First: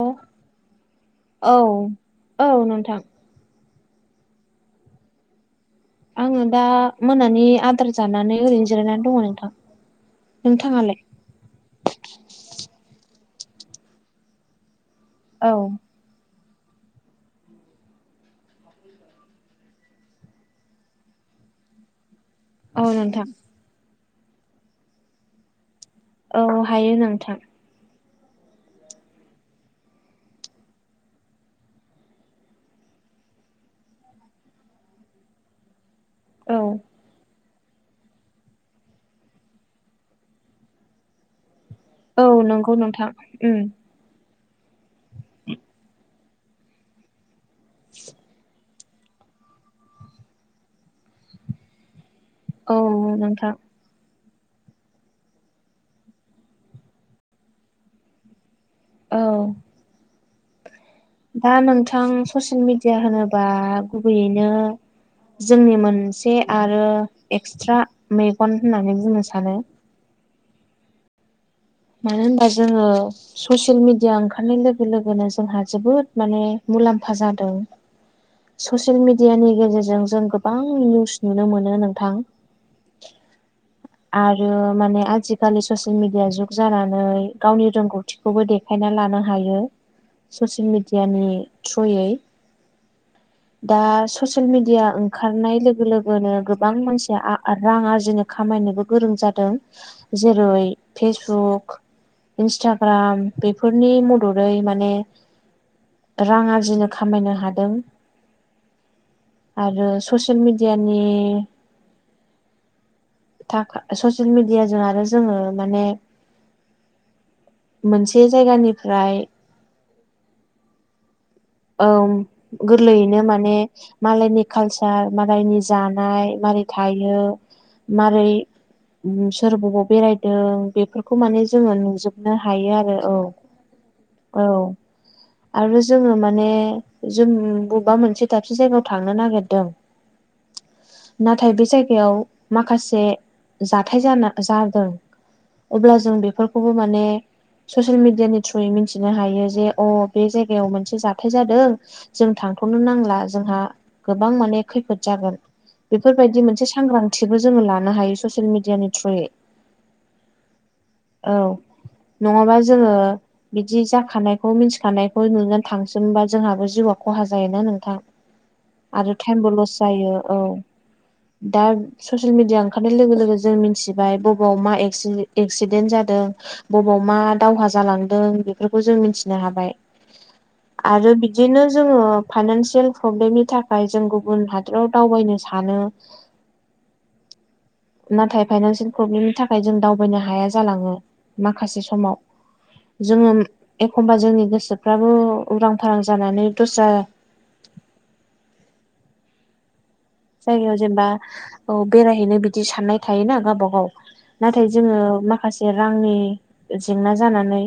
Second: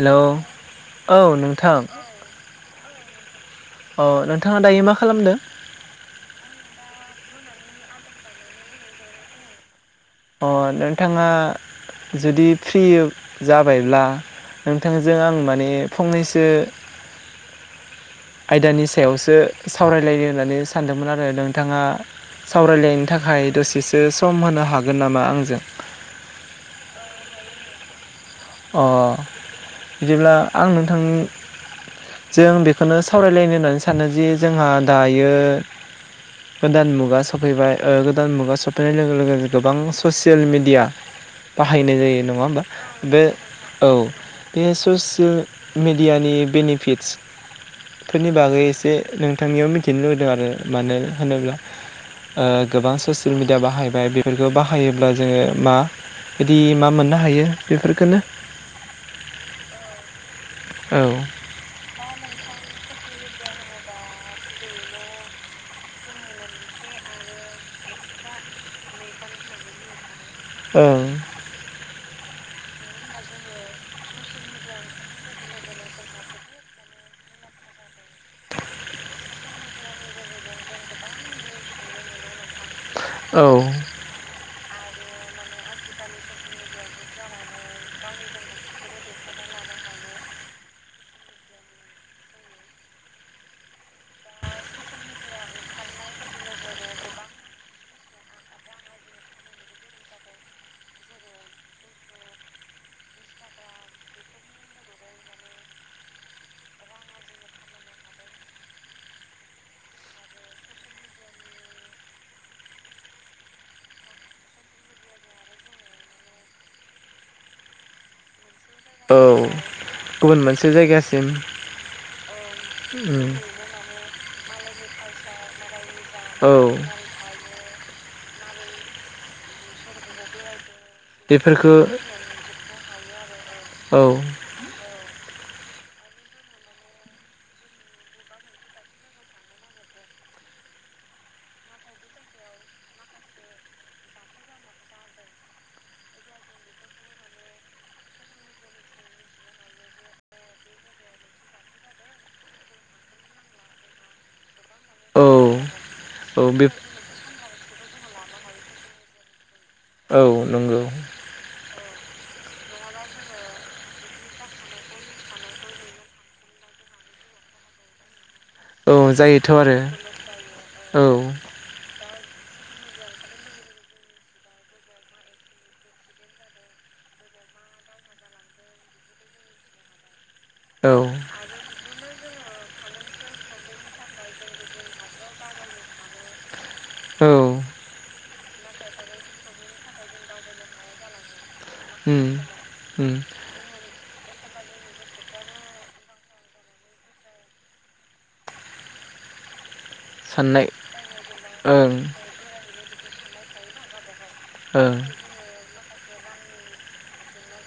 औ औ नोंथां औ नोंथां अ नोंथाङा दायो मा खालामदों आङो दा मोनानि आदार जानानै ओरैनो जिरायनानै दङ नोंथां अ नोंथाङालाय नोंथाङा जुदि फ्रि जाबायब्ला नोंथांजों आं औ माने फंनैसो आयदानि सायावसो सावरायलायो होननानै सानदोंमोन आरो नोंथाङा औ सावरायलायनो नोंथां थाखाय दसेसो सम होनो हागोन नामा आंजों औ हायो नोंथां अ बिदिब्ला आं नोंथां जों बेखौनो सावरायलायनो होननानै सानो जे जोंहा दायो औ गोदान मुगा सो सफैबाय गोदान मुगा सफैनाय लोगो लोगो गोबां ससियेल मेडिया बाहायनाय जायो औ नङा होमबा नंगौ नोंथां बे उम औ बे ससियेल मेडियानि बेनिफिट्स फोरनि बागै एसे नोंथांनियाव मिथिनो लुुबैदों आरो मानो होनोब्ला औ गोबां ससियेल नोंथां मिडिया बाहायबाय बेफोरखौ बाहायोब्ला जोङो मा बिदि मा मोननो हायो बेफोरखौनो औ औ दा नोंथां ससियेल मिडिया होनोबा गुबैयैनो जोंनि मोनसे आरो एक्सट्रा मेगन होननानै बुंनो सानो ओं मानो होनबा जोङो ससियेल मिडिया ओंखारनाय लोगो लोगोनो जोंहा जोबोद माने मुलाम्फा जादों ससियेल मिडियानि गेजेरजों जों गोबां निउस नुनो मोनो नोंथां औ। आरो माने आजिखालि ससियेल मिडिया जुग जानानै गावनि रोंगौथि बे खौबो देखायना लानो हायो ससियेल मेडियानि थ्रुयै [unintelligible] दा ससियेल मिडिया ओंखारनाय लोगो लोगोनो गोबां मानसिया रां आरजिनो खामायनोबो गोरों जादों जेरै फेसबुक इन्सटाग्राम बेफोरनि मददै माने रां आरजिनो खामायनो हादों। आरो ससियेल मिडियानि थाखा ससियेल मिडियाजों आरो जोङो माने मोनसे औ जायगानिफ्राय गुबुन मोनसे जायगासिम औ गोरलैयैनो उम माने मालायनि कालसार मालायनि जानाय औ मारै थायो मारै सोर बबाव बेरायदों बेफोर खौ माने बेफोरखौ जोङो नुजोबनो हायो आरो औ औ। आरो जोङो माने माने जों बबेबा मोनसे दाबसे जायगायाव थांनो नागिरदों। नाथाय बे जायगायाव माखासे जाथाय जा जादों। अब्ला जों बेफोरखौबो माने ससियेल मिडिया नि थ्रुयै मिथिनो हायो जे अ बे जायगायाव मोनसे जाग हाबथाय जादों जों थांथ'नो नांला जोंहा गोबां माने खैफोद औ जागोन। बेफोरबायदि औ मोनसे बे सांग्रांथिबो जोङो लानो हायो ससियेल मिडियानि थ्रुयै। औ नंगौ। औ नङाबा जोङो बिदि जाखानायखौ मिथिखानायखौ नुनानै थांसै जबा जोंहाबो जिउआ खहा जाय ना नोंथां। औ आरो टाइमबो जायोथ' लस आरो जायो औ औ दा। ससियेल मिडिया ओंखारनाय लोगो लोगो जों मिथिबाय बबेाव मा एक्सिडेन्ट जादों। बबाव मा दावहा जालांदों बेफोरखौ जों मिथिनो हाबाय। आरो औ बिदिनो जोङो फाइनानसियेल प्रब्लेमनि थाखाय जों गुबुन हाद बाव दावबायनो सानो। औ नाथाय फाइनानसियेल प्रब्लेमनि थाखाय जों दावबायनो हाया जालाङो माखासे समाव। उम उम जोङो एखमबा जोंनि गोसोफ्राबो उरां फारां जानानै दस्रा साननाय जायगायाव जेनेबा औ ओं बेरायहैनो बिदि साननाय थायोना गावबा गाव नाथाय ओं जोङो माखासे रांनि जेंना जानानै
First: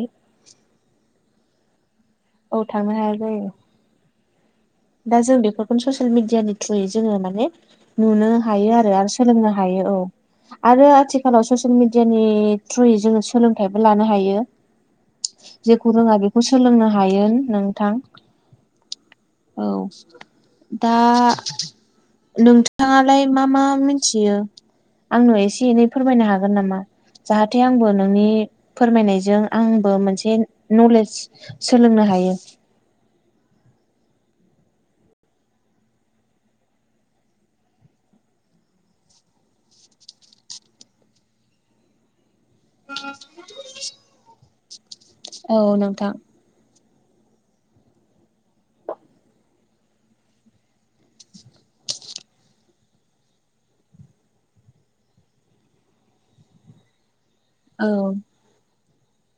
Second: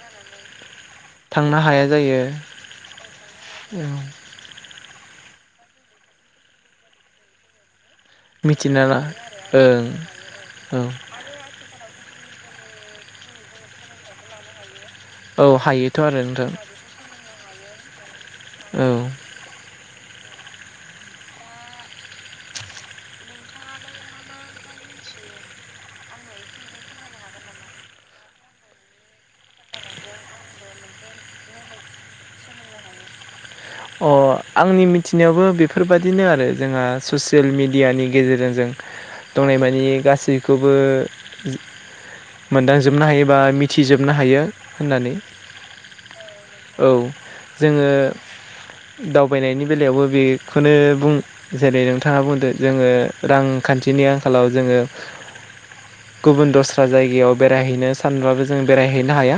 थांनो हाया जायो। औ थांनो हाया जायो। औ। दा जों बेफोरखौनो ससियेल मिडिया नि थ्रुयै जोङो माने। नुनो हायो मिथिना आरो ला सोलोंनो ओं हायो औ औ आरो आथिखाल। आथिखालाव ससियेल मिडियानि थ्रुयै जोङो सोलोंथाइबो लानो हायो। जेखौ हायोथ' रोङा आरो बेखौ नोंथां सोलोंनो हायो नोंथां। औ। औ दा। नोंथाङालाय मा मा मिथियो। आंनो एसे एनै फोरमायनो हागोन नामा? जाहाथे आंबो नोंनि फोरमायनायजों आंबो मोनसे नलेज सोलोंनो हायो। अ आंनि मिथिनायावबो बेफोरबायाददिनो आरो जोंहा ससियेल मेडियानि गेजेरजों जों दंनाय मानिे गासैखौबो मोनदांजोबनो हायोबा मिथिजोबनो हायो होननानै। औ नोंथां औ जोङो दावबायनायनि बेलायावबो बेखौनो बुं जेरै नोंथाङा बुंदो जोङो रांखान्थिनि आंखालाव जोङो। गुबुन दस्रा जायगायाव औ बेरायहैनो सानब्लाबो जों बेरायहैनो हाया।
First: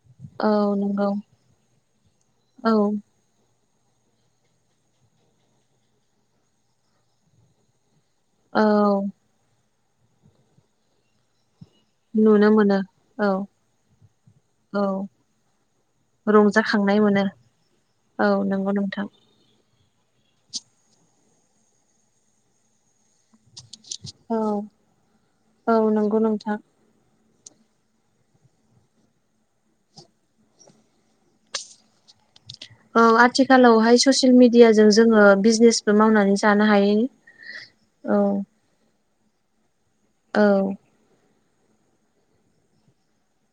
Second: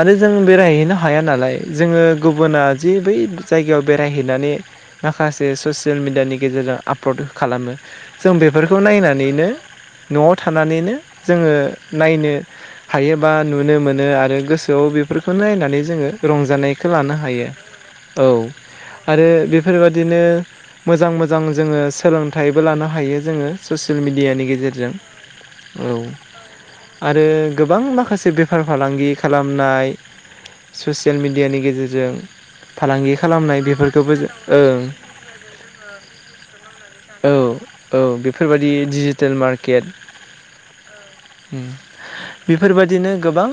आरो जों औ बेरायहैनो नंगौ हाया नालाय जोङो गुबुना औ जे बै जायगायाव बेरायहैनानै माखासे ससियेल मिडियानि गेजेरजों आपल'ड खालामो जों औ बेफोरखौ नायनानैनो न'आव थानानैनो जोङो नायनो नुनो मोनो औ हायोबा नुनो मोनो आरो औ गोसोआव बेफोरखौ नायनानै जोङो रंजानायखौ लानो हायो। औ नांगौ नोंथां आरो बेफोरबादिनो मोजां मोजां जोङो सोलोंथाइबो लानो हायो जोङो। ससियेल औ मेडियानि गेजेरजों औ। नंगौ नोंथां आरो गोबां माखासे बेफार फालांगि खालामनाय ससियेल मिडियानि गेजेरजों औ फालांगि खालाम आथिखालावहाय ससियेल मिडियाजों जोङो बिजनेसबो मावनानै। जानो हायो औ औ बेफोर बायदि डिजिटेल मार्केट औ। ओम बेफोर बायदिनो गोबां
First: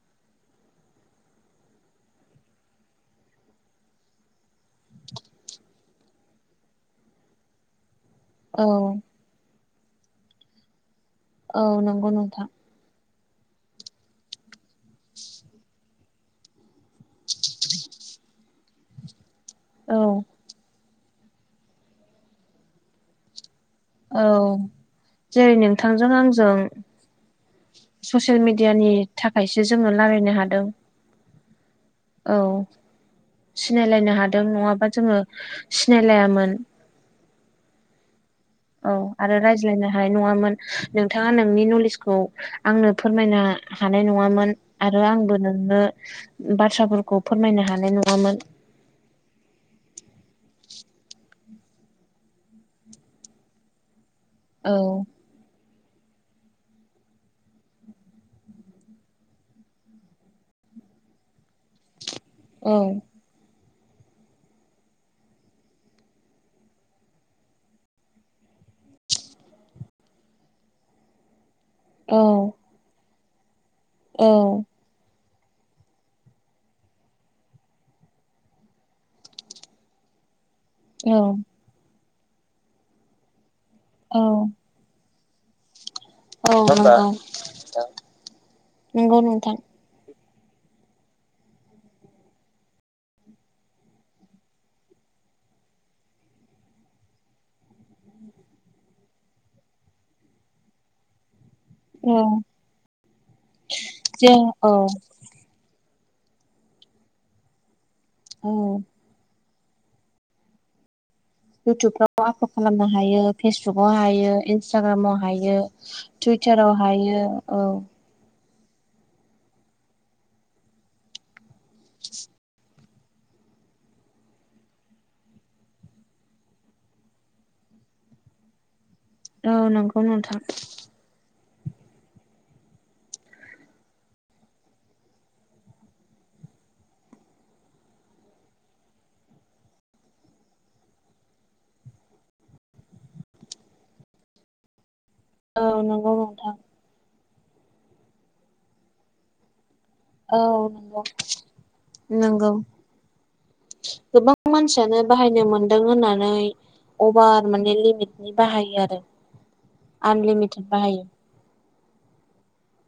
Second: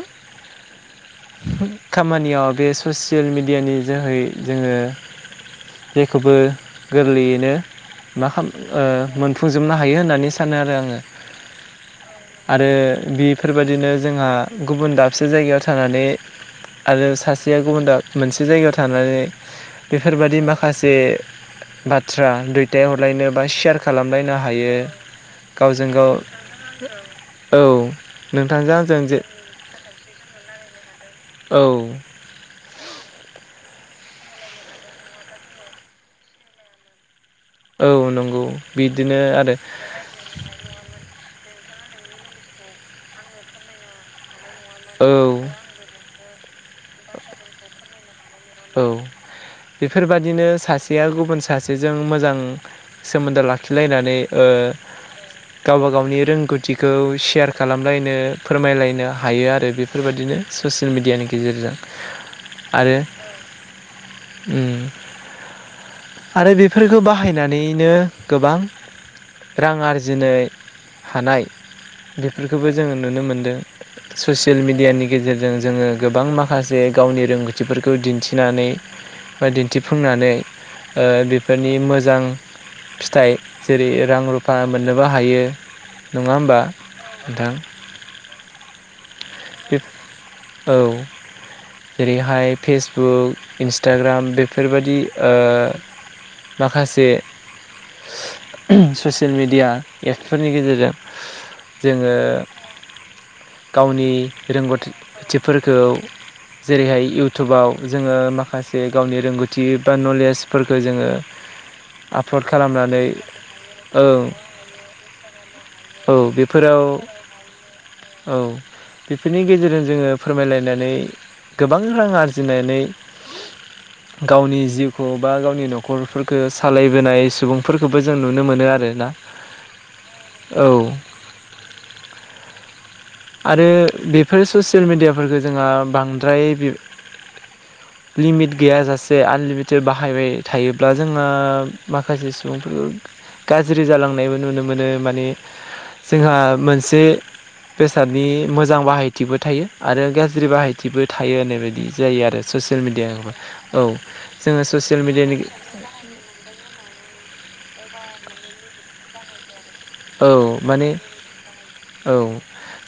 खामानियाव बे ससियेल मेडियानि जोहै जोङो। जेखौबो गोरलैयैनो मा खालाम औ ओ मोनफुंजोबनो हायो होननानै सानो आरो आङो। औ नंगौ नोंथां। आरो बेफोरबायाददिनो जोंहा गुबुन दाबसे जायगायाव थानानै। आरो सासेया ओ गुबुन द-मोनसे जायगायाव थानानै औ बेफोरबादि माखासे जे बाथ्रा दुइथाय हरलायनो बा सेयार औ खालामलायनो हायो जेरै गावजों नोंथांजों गाव आंजों औ नोंथांजों जों जे बि जोंनो रायलायनो हादों। औ। औ सिनायलायनो हादों नङाबा जोङो सिनायलायामोन। औ नंगौ। औ आरो रायज्लायनो। हानाय नङामोन नोंथाङा नोंनि नलेजखौ आंनो फोरमायनो हानाय नङामोन। आरो आंबो औ नोंनो बाथ्राफोरखौ फोरमायनो हानाय नङामोन। औ। बेफोर बादिनो सासेया गुबुन सासेजों मोजां सोमोन्दो लाखिलायनानै। ओ औ गावबा गावनि रोंगौथिखौ सेयार खालामलायनो फोरमायलायनो हायो आरो बे बेफोर बायदिनो ससियेल मिडियानि गेजेरजों औ आरो ओम आरो बेफोरखौ बाहायनानैनो गोबां। रां आरजिनो हानाय औ बेफोरखौबो जोङो नुनो मोनदों औ ससियेल मिडियानि। गेजेरजों जोङो गोबां माखासे गावनि रोंगौथिफोरखौ दिन्थिनानै। बा दिन्थिफुंनानै औ बेफोरनि मोजां फिथाइ जेरै रां औ रुफा मोननोबो हायो। नङा औ होमबा औ औ नोंथां नंगौ नोंथां। औ। जेरैहाय फेसबुक इन्सटाग्राम बेफोर बायदि माखासे ससियेल मिडिया एपफोरनि गेजेरजों जोङो औ गावनि जों औ रोंगौ थिबफोरखौ जेरैहाय इउटुबाव जोङो औ माखासे गावनि रोंगौथि बा नलेजफोरखौ जोङो इउटुबफ्राव आपलड खालामनो हायो फेसबुकाव औ हायो इन्सटाग्रामाव हायो औ टुइटाराव बेफोराव हायो औ औ बेफोरनि गेजेरजों जोङो फोरमायलायनानै गोबां रां आरजिनानै [inaudible] गावनि जिउखौ बा गावनि न'खरफोरखौ सालायबोनाय सुबुंफोरखौबो जों नुनो मोनो आरोना औ नंगौ नोंथां औ आरो बेफोर ससियेल मेडियाफोरखौ जोंहा बांद्राय लिमिट गैयाजासे आनलिमिटेड बाहायबाय थायोब्ला जोङो माखासे सुबुं गाज्रि जालांनायबो नुनो मोनो माने औ नंगौ जोंहा नोंथां मोनसे बेसादनि मोजां बाहायथिबो थायो आरो औ गाज्रि बाहायथिबो नंगौ थायो होननाय बायदि जायो आरो नंगौ ससियेल मिडिया औ गोबां जोङो ससियेल मानसियानो मेडियानि बाहायनो मोनदों होननानै अभार माने लिमिटनि बाहायो आरो औ आनलिमिटेड माने बाहायो औ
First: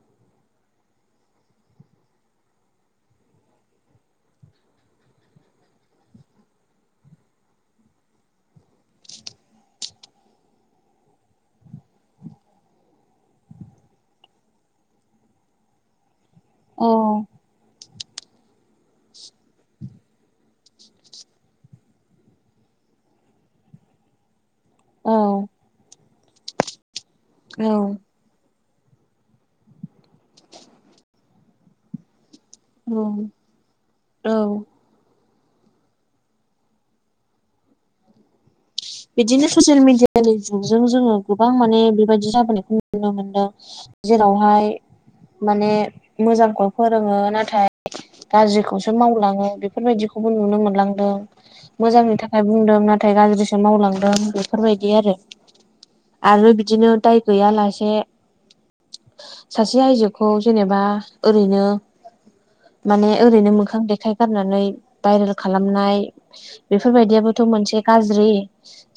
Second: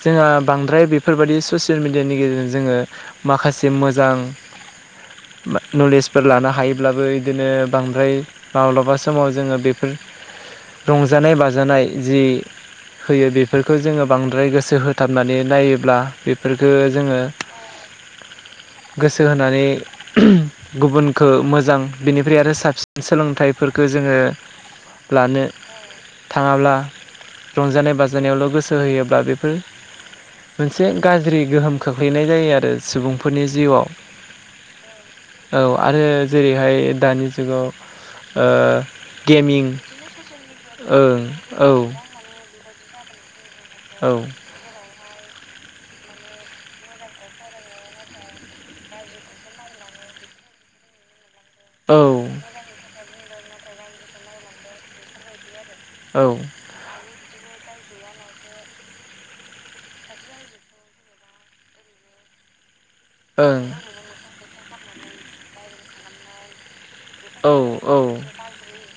जोंहा बांद्राय बेफोरबायदि ससियेल मिडियानि गेजेरजों जोङो माखासे मोजां नलेजफोर लानो हायोब्लाबो बिदिनो बांद्राय माब्लाबा समाव जोङो बेफोर रंजानाय बाजानाय जि होयो बेफोरखौ जोङो बांद्राय गोसो होथाबनानै नायोब्ला बे फोरखो औ जोङो गोसो होनानै गुबुनखौ मोजां बिनिफ्राय आरो साबसिन सोलोंथाइफोरखौ जोङो औ लानो थाङाब्ला औ रंजानाय बा जानायावल' गोसो होयोब्ला बेफोर मोनसे गाज्रि गोहोम खोख्लैनाय जायो आरो औ सुबुंफोरनि जिउआव औ औ आरो जेरैहाय दानि जुगाव ओ बिदिनो गेमिं ससियेल मिडियानि जुगजों जोङो ओं गोबां औ माने जादों बेबायदि जाबोनायखौ नुनो मोनदों जोंनि जेरावहाय माने मोजांखौ फोरोङो नाथाय गाज्रिखौसो मावलाङो बेफोरबायदिखौबो नुनो मोनलांदों औ मोजांनि थाखाय बुंदों नाथाय गाज्रिसो मावलांदों बेफोरबायदि आरो औ औ आरो बिदिनो दाय गैयालासे सासे आइजोखौ जेनेबा ओरैनो माने ओरैनो ओं मोखां देखाय गारनानै भायरेल खालामनाय बेफोरबायदियाबो थ' औ मोनसे औ गाज्रि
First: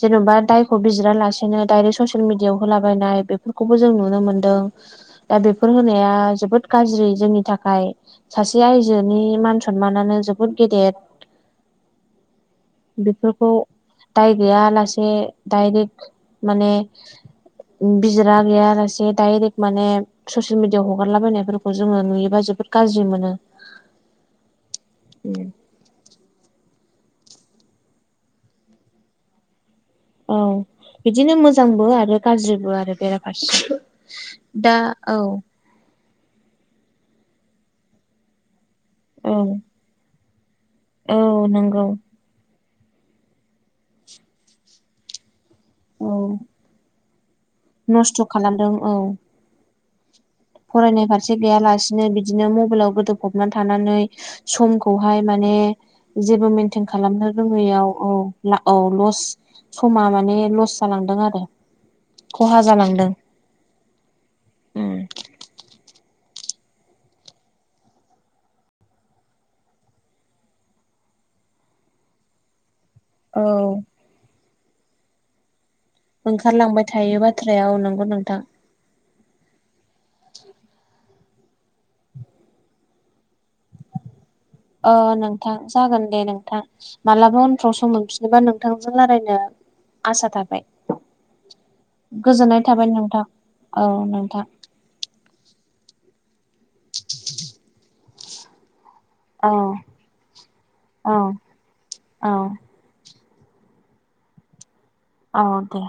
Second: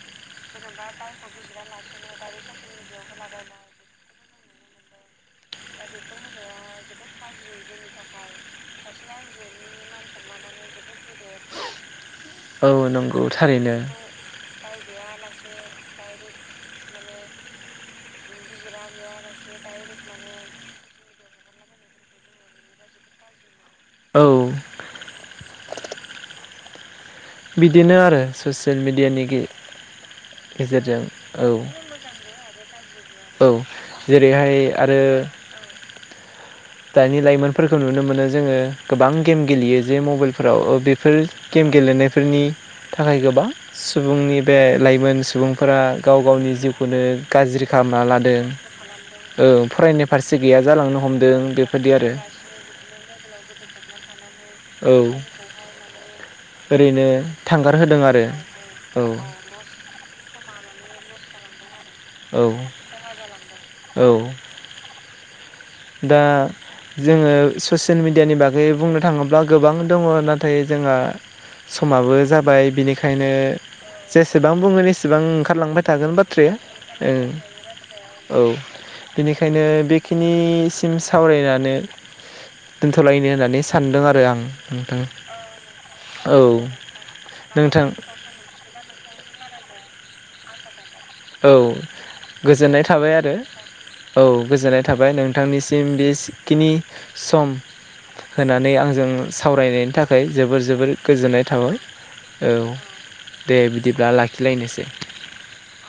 जेन'बा दायखौ बिजिरालासेनो दायरेक्ट ससियेल मिडियाआव होलाबायनाय बेफोरखौबो जों नुनो मोनदों दा बेफोर होनाया जोबोद गाज्रि जोंनि थाखाय सासे आयजोनि मान सनमानानो जोबोद गेदेर [inaudible] नंगौ बेफोरखौ थारैनो दाय गैया लासे डाइरेक्ट माने बिजिरा गैयालासे डाइरेक्ट माने ससियेल मिडिया आव हगारलाबायनायफोरखौ जोङो नुयोबा जोबोद गाज्रि मोनो औ उ बिदिनो आरो ससियेल मेडियानि गेजेरजों औ बिदिनो औ मोजांबो आरो गाज्रिबो आरो औ बेराफारसे जेरैहाय दा आरो औ दानि लाइमोनफोरखौ नुनो मोनो जोङो गोबां औ गेम गेलेयो जे मबाइलफोराव बेफोर औ गेम नंगौ गेलेनायफोरनि थाखाय गोबां सुबुंनि बे लाइमोन सुबुं फोर औ गाव गावनि जिउखौनो गाज्रि खालामना नस्थ' खालामदों औ लादों फरायनाय फारसे गैया जालांनो हमदों बेफोरदि लासेसिनो आरो बिदिनो मबाइलाव गोदोबफबनानै थानानै औ समखौहाय माने जेबो मेेनटेन ओरैनो खालामनो थांगार रोङैयाव होदों आरो औ औ लस समा माने लस जालांदों आरो औ खहा जालांदों औ उम दा जोङो ससियेल मिेडियानि बागै बुंनो थाङोब्ला गोबां दङ नाथाय जोंहा समाबो जाबाय बिनिखायनो औ जेसेबां बुङो एसेबां ओंखारलांबाय थायो थागोन बाथ्राया ओंखारलांबाय थायो ओं बाथ्राया औ नंगौ नोंथां औ बेनिखायनो बेखिनि सिम सावरायनानै दोन्थ'लायनो होननानै सानदों आरो आं अ नोंथां जागोन दे औ नोंथां मालाबा अनफ्राव नोंथां सम मोनफि जेनेबा नोंथांजों रायलायनो आसा थाबाय औ गोजोननाय थाबाय आरो औ गोजोननाय थाबाय नों नोंथांनिसिम बेखिनि सम होनानै आंजों औ सावरायनायनि थाखाय जोबोर जोबोर औ गोजोननाय थाबाय औ दे बिदिब्ला लाखिलायनोसै औ दे